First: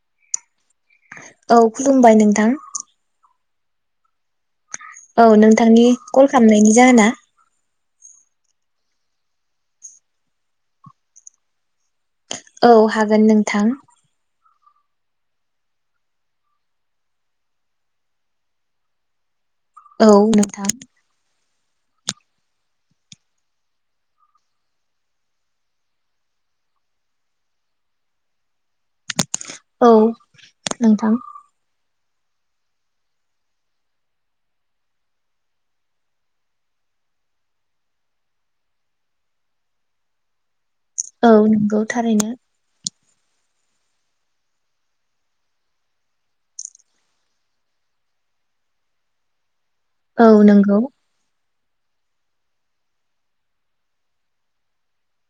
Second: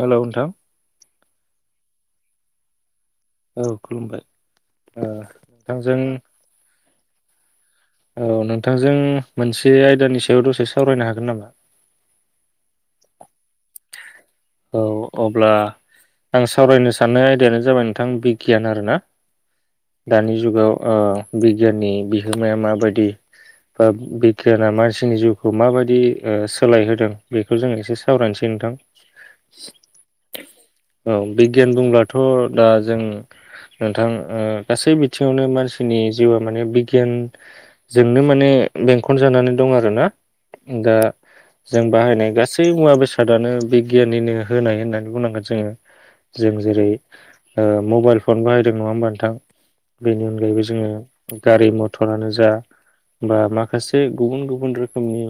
Hello नोंथां। औ खुलुमबाय नोंथां। औ खुलुमबाय ओ औ नोंथांनि नोंथांजों कल खालामनायनि जाहोना औ नोंथांजों मोनसे आयदानि सायाव दसे सावरायनो हागोन नामा? औ हागोन नोंथां। औ अब्ला आं सावरायनो साननाय आयदायानो जाबाय नोंथां बिगियान आरोना। औ दानि नोंथां जुगाव ओ बिगियाननि बिहोमाया माबादि ओ बिगियाना मानसिनि जिउखौ माबादि ओ सोलायहोदों बेखौ जोंङो एसे सावरायनोसै। दे नोंथां। औ औ नोंथां बिगान बुंब्ला थ' दा जों नोंथां ओ गासै बिथिङावनो मानसिनि जिउआ माने बिगियान जोंनो माने बेंखन जानानै दं आरोना। दा औ नंगौ जों थारैनो बाहायनाय गासै मुवा बेसाद सादानो बिगियाननिनो होनाय होननानै बुंनांगोन जोंङो जों जेरै ओ मबाइल फन बाहायदों नङा होमबा नोंथां? बेनि औ अनगायैबो नंगौ जोङो गारि मथरानो जा बा माखासे गुबुन गुबुन रोखोमनि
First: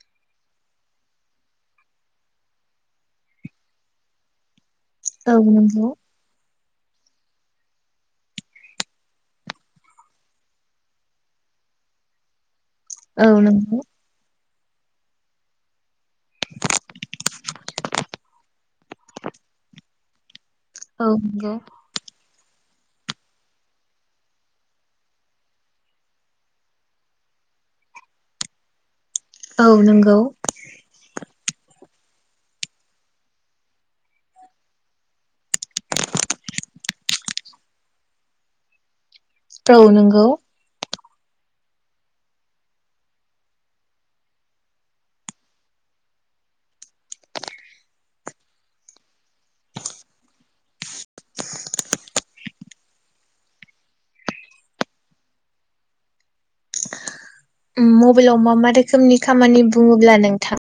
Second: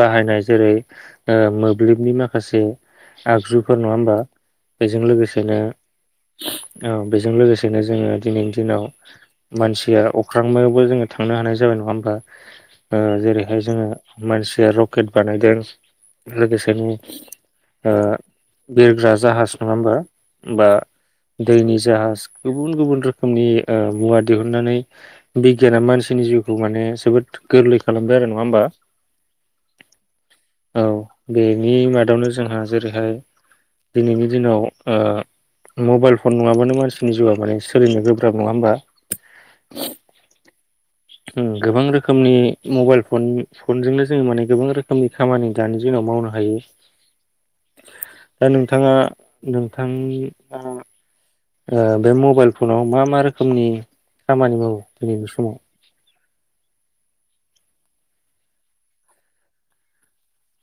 बाहायनाय जेरै ओ मोब ब्लिबनि माखासे आगजुफोर नङा होमबा? बेजों औ लोगोसेनो नंगौ औ बेजों लोगोसेनो जोंङो दिनैनि दिनाव मानसिया अख्रांमायावबो जोंङो थांनो हानाय जाबाय नङा होमबा? ओ औ जेरैहाय नंगौ जोङो मानसि या रकेट बानायदों लोगोसे [unintelligible] ओ बिरग्रा जाहाज नङा होमबा? बा औ नंगौ दैनि जाहास। गुबुन गुबुन रोखोमनि ओ मुवा दिहुननानै बिगियाना मानसिनि जिउखौ माने जोबोद गोरलै खालामबाय आरो नङा होनबा? औ नोंगौ। बिनि मादावनो जोंहा जेरैहाय दिनैनि दिनाव ओ मबाइल फन नङाबानो मानसिनि जिउआ माने सोलिनो गोब्राब नङा होमबा? औ नोंगौ। उम गोबां रोखोमनि मबाइल फन फनजोंनो जों माने गोबां रोखोमनि खामानि दानि जोंङो मावनो हायो ओ नोंथांङा नोंथांआ ओ बे मबाइल फनाव मा मा रोखोमनि खामानि मावो दिनैनि समाव? उम मबेइलाव म मा दोखोमनि खामानि बुंङोब्ला नोंथां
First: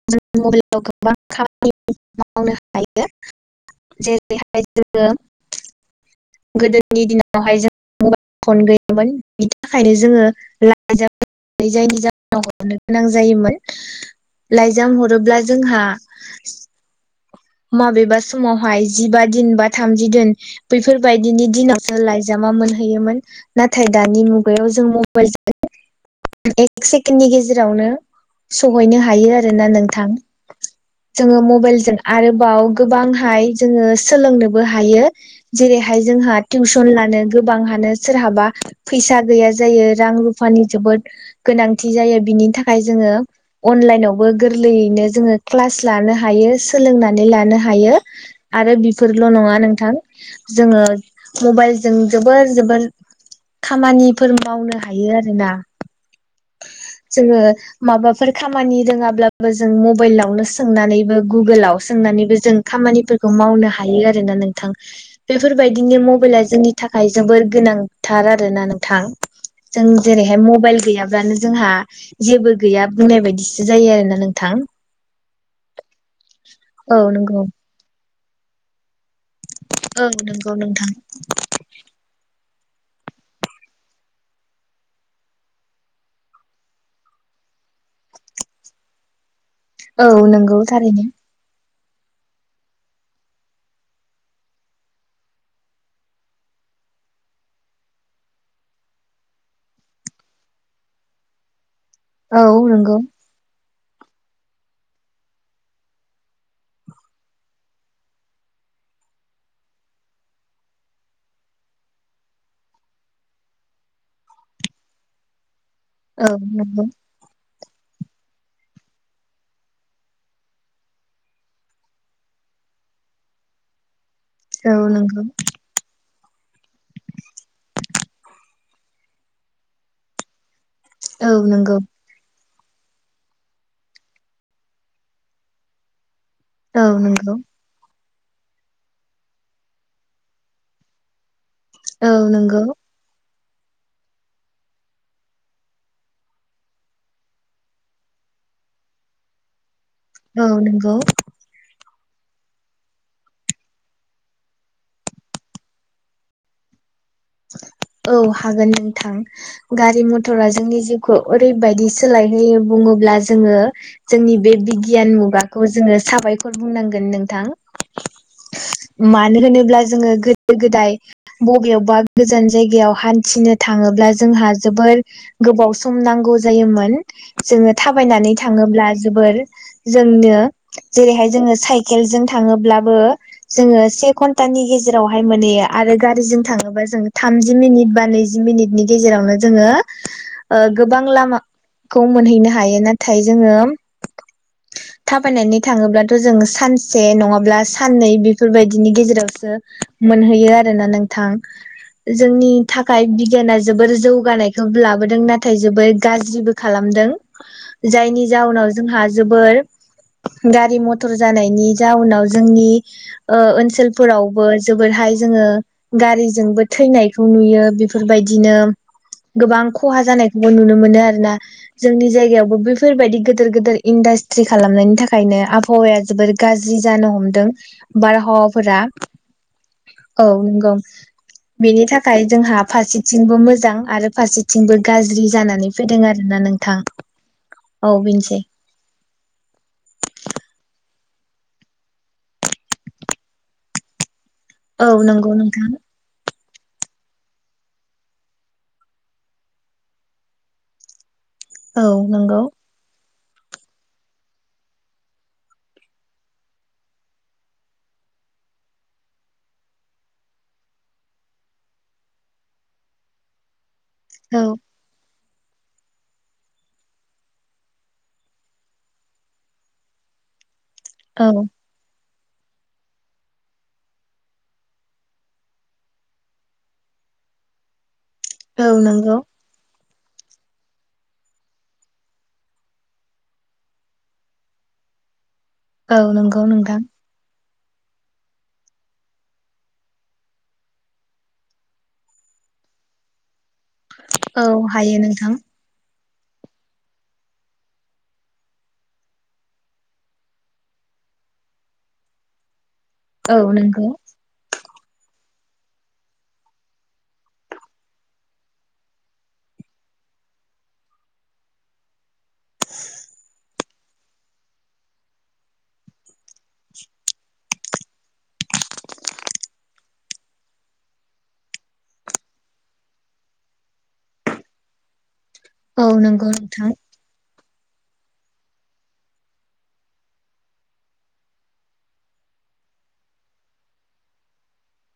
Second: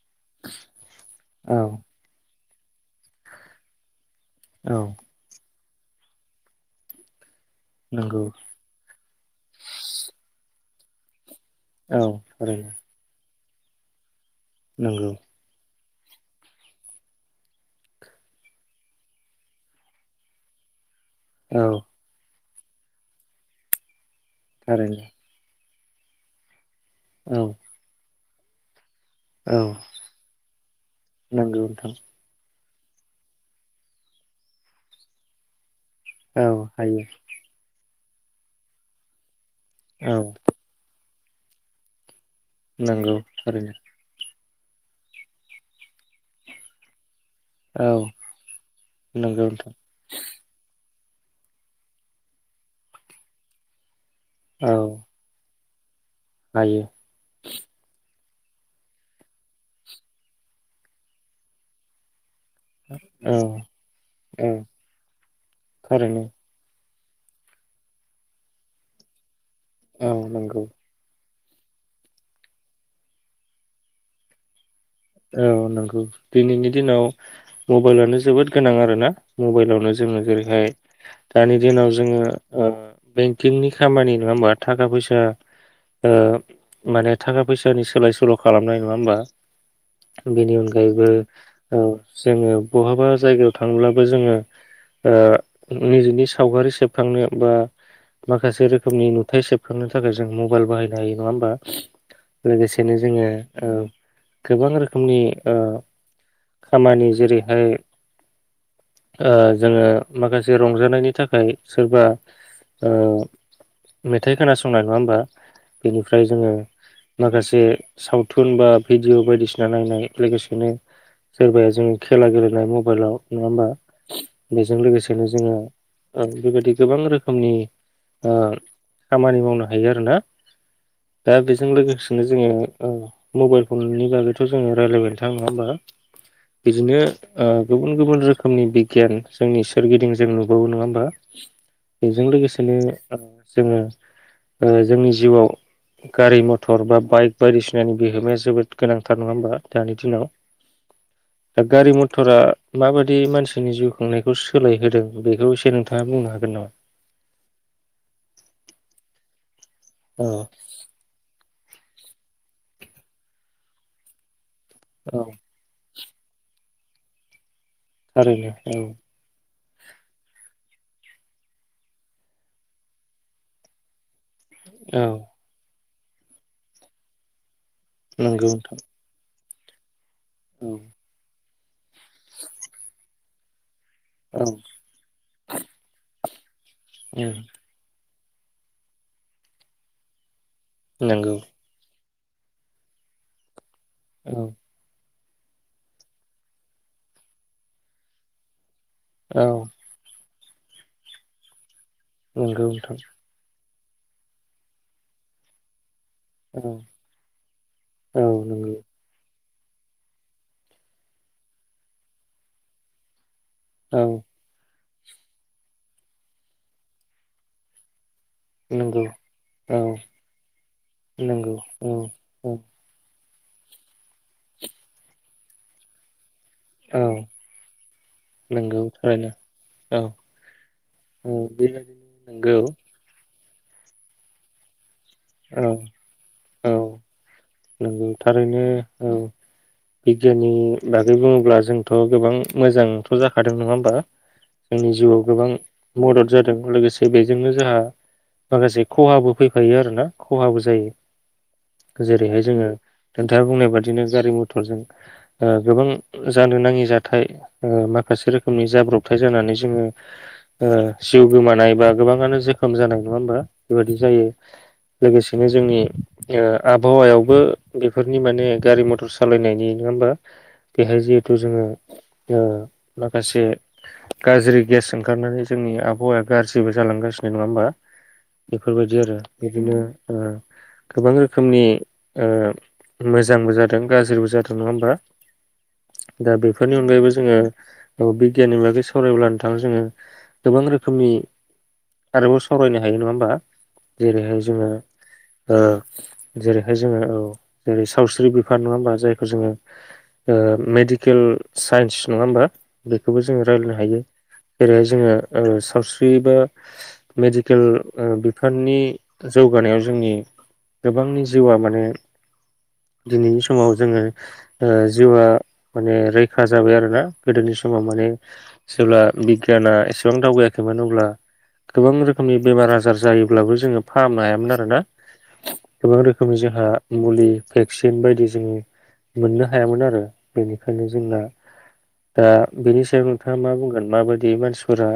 औ [unintelligible] मावनो हायो जेरै बेहाय औ जोङो गोदोनि दिनाव बेवहाय जों नंगौ मबाइल फन गैयामोन बिनि थाखायनो जोंङो ला इजाम औ जायनि जाहोनाव थारैनो हरनो गोनां जायोमोन। [unintelligible] लाइजाम नंगौ हरोब्ला जोंहा [unintelligible] माबेबा समावहाय जिबा दिन बा थामजि दिन बैफो फोर बायदिनि औ दिनावसो लायज् जामा मोनहैयोमोन नाथाय दानि मुगायाव जों थारैनो मबाइलजों [unintelligible] एक सेकेण्डनि औ गेजेरावनो सौ हैनो हायो आरो औ ना नोंथां जोङो नंगौ नोंथां मबाइलजों आरोबाव गोबांहाय जोङो सोलोंनोबो हायो जेरै हाय जोंहा औ टिउसन हायो लानो गोबांहानो सोरहाबा फैसा गैया जायो रां औ रुफानि जोबोद गोनांथि जायो बिनि थाखाय जोङो नंगौ थारैनो अनलाइनावबो गोरलैयैनो जोङो क्लास लानो हायो सोलोंना नानै लानो औ हायो आरो बिफोरल' नङा नोंथां जोङो मबाइलजों जोबोर जोबोर खामानि फोर औ मावनो हायो आरोना। हायो जोङो माबाफोर खामानि रोङाब्लाबो जों मबाइलावनो सोंनानैबो गुगोलाव सोंनानैबो जों खामानिफोरखौ औ मावनो हायो आरोना औ नोंथां, बेफोरबायदिनो थारैनो मबाइलआ जोंनि थाखाय जोबोर गोनांथार आरो ना नोंथां। जों औ जेरैहाय नंगौ मब् गैयाब्लानो जोंहा जेबो गैया बुंनाय बायदिसो जायो आरोना नोंथां। औ नंगौ दिनैनि औ दिनाव नंगौ मबाइलानो जोबोद गोनां आरोना मबाइलावनो औ जोङो नंगौ जेरैहाय नोंथां दानि दिनाव जोङो ओ बेंकिंनि खामानि नङा होमबा थाखा फैसा ओ माने थाखा फैसानि सोलाय सोल' खालामनाय नङा होमबा? औ, बेनि नंगौ थारैनो। अनगायैबो औ, जोङो बहाबा जायगायाव थाङोब्लाबो जोङो ओ निजेनि सावगारि सेबखांनायाव बा माखासे रोखोमनि नुथाय सेबखांनो थाखाय जों मबाइल बाहायनो हायो नङा होमबा? औ लोगोसेनो नंगौ जोङो ओ गोबां रोखोम रोखोमनि ओ खामानि जेरैहाय ओ जोङो माखासे रंजानायनि थाखाय सोरबा मेथाइ खोनासंनाय नङा होमबा बेनिफ्राय औ जोङो नंगौ माखासे सावथुन बा भिडिअ बायदिसिना जा नायनाय लोगोसेनो सोरबाया जोङो खेला गेलेनाय मबाइलाव नङा होमबा औ बेजों नंगौ लोगोसेनो जोङो बेबायदि गोबां रोखोमनि खामानि मावनो हायो आरोना औ दा बेजों नंगौ लोगोसेनो जोङो औ मबाइल फननि बागै खौ जों रायलायबाय नोंथां नङा होमबा औ बिदिनो नंगौ ओ गुबुन गुबुन रोखोमनि बिगियान जोंनि सोरगिदिं जों नुबावो नङा होमबा औ बेजों नंगौ लोगोसेनो जोङो जोंनि जिउआव गारि मथर बा बाइक बायदिसिनानि बिहोमाया जोबोद गोनां थार नङा होनोमा दानि दिनाव औ नंगौ दा गारि मथर मटरा माबायदि मानसिनि जिउ खांनायखौ सोलायहोदों बेखौ एसे नोंथाङा बुंनो हागोन नामा औ हागोन नोंथां गारि नामा? मथरा जोंनि जिउखौ ओरैबायदि सोलायहयो बुङोब्ला जोङो जोंनि बे बिगियान औ मुगाखौ जोङो साबायखर बुंनांगोन नोंथां थारैनो औ मानो होनोब्ला जोङो गोदो गोदाय बबेयावबा गोजान जायगायाव हान्थिनो थाङोब्ला जोंहा जोबोर औ गोबाव सम नांगौ जायोमोन जोङो थाबायनानै नंगौ नोंथां थाङोब्ला जोबोर जोंनो औ जेरैहाय जोङो साइ केलजों थाङोब्लाबो जोङो से औ घन्टानि गेजेरावहाय माने आरो गारिजों थाङोबा उम थामजि मिनिथबा नैजि मिनिटनि गेजेरावनो जोङो ओ गोबां नंगौ लामा खौ मोनहैनो हायो नाथाय जोङो औ थाबायनानै थाङोब्लाथ' जोंङो सानसे नङाब्ला साननै बेफोरबायदि नि औ गेजेरावसो मोनहैयो आरोना नोंथां जोंनि नंगौ नोंथां थाखाय बिगियाना जोबोर जौगानायखौबो लाबोदों नाथाय जोबोद गाज्रिबो खालामदों औ जायनि नंगौ जाउनाव जोंहा जोबोर गारि मथर जानायनि जाउनाव जोंनि ओ औ ओनसोलफोरावबो जोबोदहाय जोङो गारिजोंबो थैनायखौ नुयो बेफोरबाय दिनो नंगौ गोबां औ खहा जानायखौबो नुनो मोनो आरोना नंगौ औ जोंनि औ जायगायावबो बेैफोरबायदि गो गोदोर गोदोर इन्डास्ट्रि खालामनायनि थाखायनो आबहावाया जोबोर गाज्रि औ जानो हमदों बारहावाफोरा नंगौ थारैनो औ नंगौ औ बेनि बेबायदिनो थाखाय नंगौ जोंहा फारसेथिंबो मोजां मोजां आरो फारसेथिंबो गाज्रि औ जानानै फैदों आरोना औ नोंथां औ नंगौ बेनोसै थारैनो औ बिगियाननि बा गै बुङोब्ला जोंथ' गोबां मोजांथ' जाखादों नङा होमबा औ जोंनि जिउआव नंगौ गोबां नोंथां मदद जादों लोगोसे बेजोंनो जोंहा माखासे खहाबो फैफायो आरोना खहाबो जायो औ नंगौ जेरैहाय जोङो नोथाङा बुंनाय बादिनो गारि मथरजों ओ गोबां जानो नाङि जाथाय ओ माखासे रोखोमनि जाब्रबथाय जानानै जोङो ओ जिउ गोमानाय बा गोबाङानो जोखोम जानाय नङा होमबा बेबायदि जायो औ लोगोसे बिदिनो जोंनि ओ आभावायावबो बेफोरनि माने गारि मथर सालायनायनि नङा होमबा बेहाय औ जिहेथु जोङो ओ माखासे गाज्रि गेस ओंखारनानै जोंनि आबावाया गाज्रिबो जालांगासिनो नङा होमबा औ बेफोरबायदि आरो नंगौ बिदिनो ओ गोबां रोखोमनि ओ मोजांबो जादों गाज्रिबो जादों नङा होमबा औ दा नंगौ बेफोरनि नोंथां अनगायैबो जोङो बिगियाननि बागै सावरायोब्ला नोंथां जोङो गोबां रोखोमनि आरोबाव सावरायनो हायो नङा होमबा जेरैहाय औ जोङो हायो नोंथां ओ जेरैहाय जोङो औ जेरै सावस्रि बिफान नङा होनबा जायखौ जोङो ओ मेडिकेल साइन्स नङा होमबा। बेखौबो औ जोंङो रायज्लायनो नंगौ हायो जेरैहाय जोङो सावस्रि बा मेडिकेल बिफाननि जौगानायाव जोंनि गोबांनि जिउआ माने दिनैनि स समाव जोङो ओ जिउआ माने रैखा जाबाय आरोना गोदोनि समाव माने जेब्ला बिगियाना एसेबां दावबायाखैमोन अब्ला गोबां रोखोमनि बेमार आजार जायोब्लाबो जोङो फाहामनो हायामोन आरोना। औ गोबां नंगौ रोखोमनि जोंहा नोंथां मुलि भेक्सिन बायदि जोङो मोननो हायामोन आरो बेनिखायनो जोंना दा बेनि सायाव नोंथाङा मा बुंगोन माबायदि मानसिफोरा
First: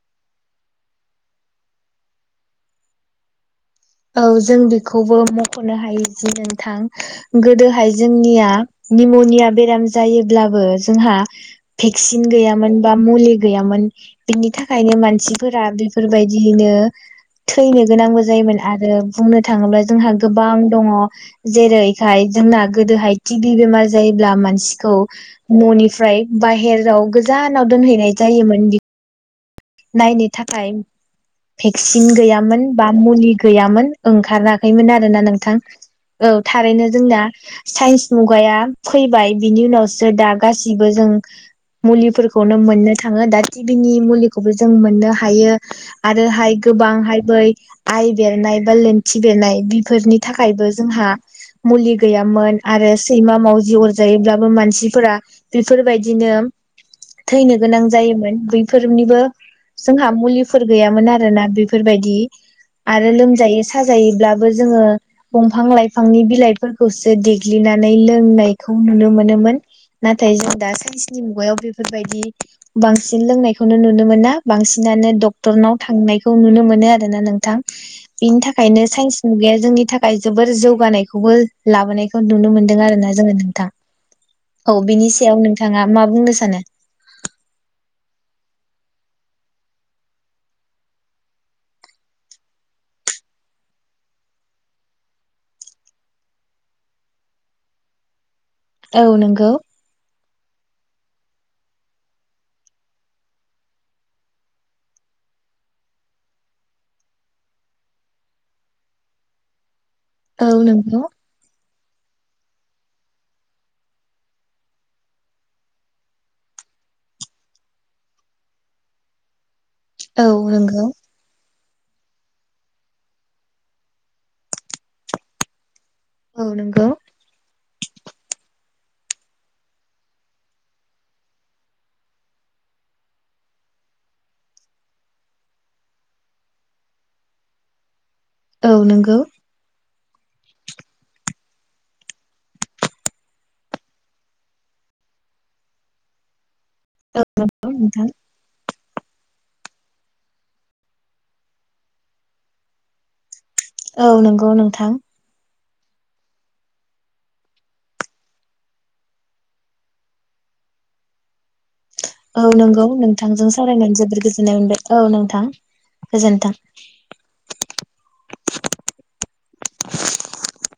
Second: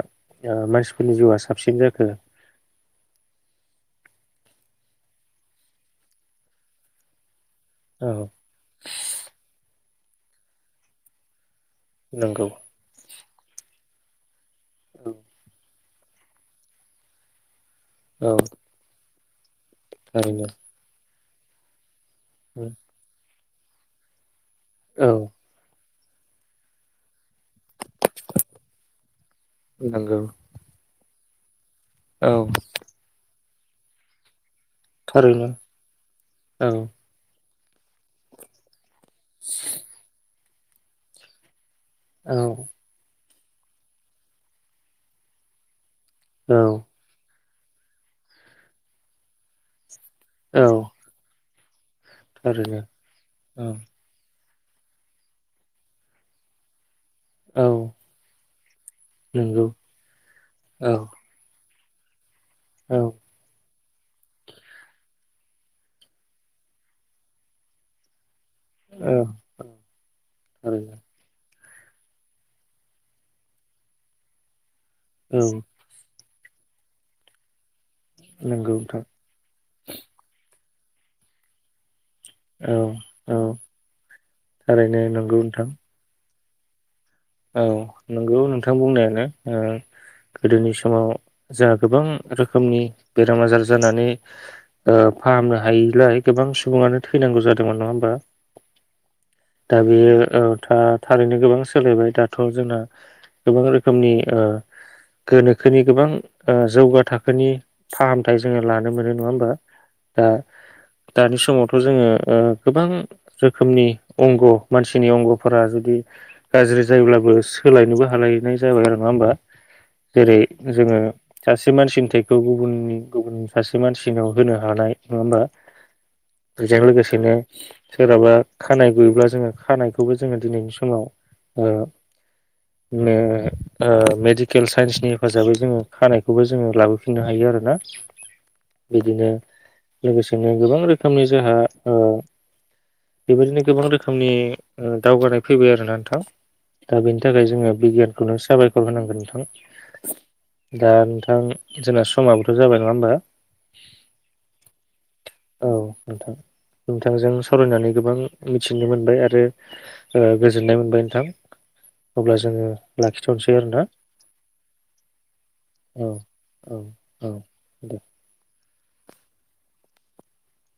मानसिफोरनि जिउआ साबसिन जाखो औ जों बेखौबो मख'नो हायो दि नोंथां गोदोहाय औ जोंनिया निम'निया बेराम जायोब्लाबो जोंहा भेक्सिन नंगौ गैयामोन बा मुलि गैयामोन। बिनि थाखा खायनो मानसिफोरा बे बेफोरबायदियैनो थैनो गोनांबो औ जायोमोन। ओ बुंनो थाङोब्ला जोंहा थारैनो गोबां दङ जेरै खाय जोंना गोदोहाय टिबि बेमार जायोब्ला मानसि सिखौ औ मनि ओमफ्राय बाहेराव गोजानाव दोनहैनाय जायोमोन बि नंगौ नायनो थाखाय भेक्सिन औ गैयामोन बा मुलि गैयामोन ओंखारना खैमोन आरो ना थारैनो नोंथां औ थारैनो जोंना साइन्स मुगाया फैबाय बिनि उनावसो दा गासिबो जों औ मुलिफोरखौनो मोननो थाङो दा बिनि मुलि खौबो जों मोननो हायो आरोहाय औ गोबांहाय बै आइ बेरनाय बा लेन्थि बेरनाय बेफोरनि थाखायबो जोंहा मुलि गैयामोन थारैनो आरो सैमा औ मावजि अर जायोब्ला मानसिफोरा बेफोरबायदिनो थैनो औ गोनां जायोमोन बैफोरनिबो नंगौ जोंहा मुलिफोर औ गैयामोन आरोना। बेफोरबायदि औ आरो लोमजायो साजायोब्लाबो जोङो दंफां लाइफांनि बिलाइफोरखौसो देग्लिनानै लोंनाय खौ नुनो औ मोनोमोन नाथाय जों दा थारैनो साइन्सनि मुगायाव बे बेफोरबायदि बांसिन लोंनायखौनो नुनो मोना बांसिन नानो औ डक्टरनाव थांनाय खौ नुनो मोनो आरोना नोंथां। बिनि नंगौ थाखायनो नोंथां साइन्स मुगाया जोंनि थाखाय जोबोर जौ बानायखौबो लाबोनायखौ नुनो औ मोनदों आरोना जोङो नोंथां औ थारैनो बिनि सायाव नंगौ नोंथां नोंथाङा मा बुंनो सा सानो? औ नंगौ नोंथां बुंनायानो ओ गोदोनि समाव जोंहा गोबां रोखोमनि बेराम आजार जानानै ओ फाहामनो हायिलाय गोबां सुबुङानो थैनांगौ जादोंमोन नङा होमबा? औ नंगौ दा बे ओ था थारैनो गोबां सोलायबाय। दाथ' जोंना गोबां रोखोमनि ओ गोनोखोनि गोबां ओ जौगा थाखोनि फाहामथाय जोङो लानो मोनो नङा होमबा? ओ औ नंगौ दानि समावथ' जोंङो ओ गोबां रोखोमनि अंग मानसिनि अंगफोरा जुदि गाज्रि जायोब्लाबो सोलायनोबो हालायनाय जाबाय आरो नङा होमबा? औ जेरै नंगौ जोङो सासे मानसिनि थैखौ गुबुन गुबुन सासे मानसिनाव होनो हानाय नङा होमबा? औ बेजों नंगौ लोगोसेनो सोरहाबा खानाय गुयोब्ला जोङो खानायखौबो जोङो दिनैनि समाव ओ ओ मेडिकेल साइन्सनि हेफाजाबै जोङो खानायखौबो जोङो लाबोफिननो हायो आरोना। औ नंगौ। बिदिनो लोगोसेनो गोबां रोखोमनि जोंहा ओ बेबायदिनो गोबां रोखोमनि ओ दावगानाय फैबाय आरोना नोंथां। दा बेनि औ थाखाय नंगौ जोङो नोंथां बिगियानखौनो साबायखर खर होनांगोन नोंथां दा नोंथां जोंना समाबोथ' जाबाय नङा होमबा? औ नंगौ नोंथां। औ नोंथां नोंथांजों सावरायनानै गोबां मिथिनो मोनबाय आरो गोजोननाय मोनबाय नोंथां। अब्ला औ जोङो नंगौ नोंथांजों लाखिथ'नोसै आरोना सावरायनानै जोबोर गोजोननाय मोनबाय औ नोंथां औ गोजोन्थों। औ औ दे [inaudible]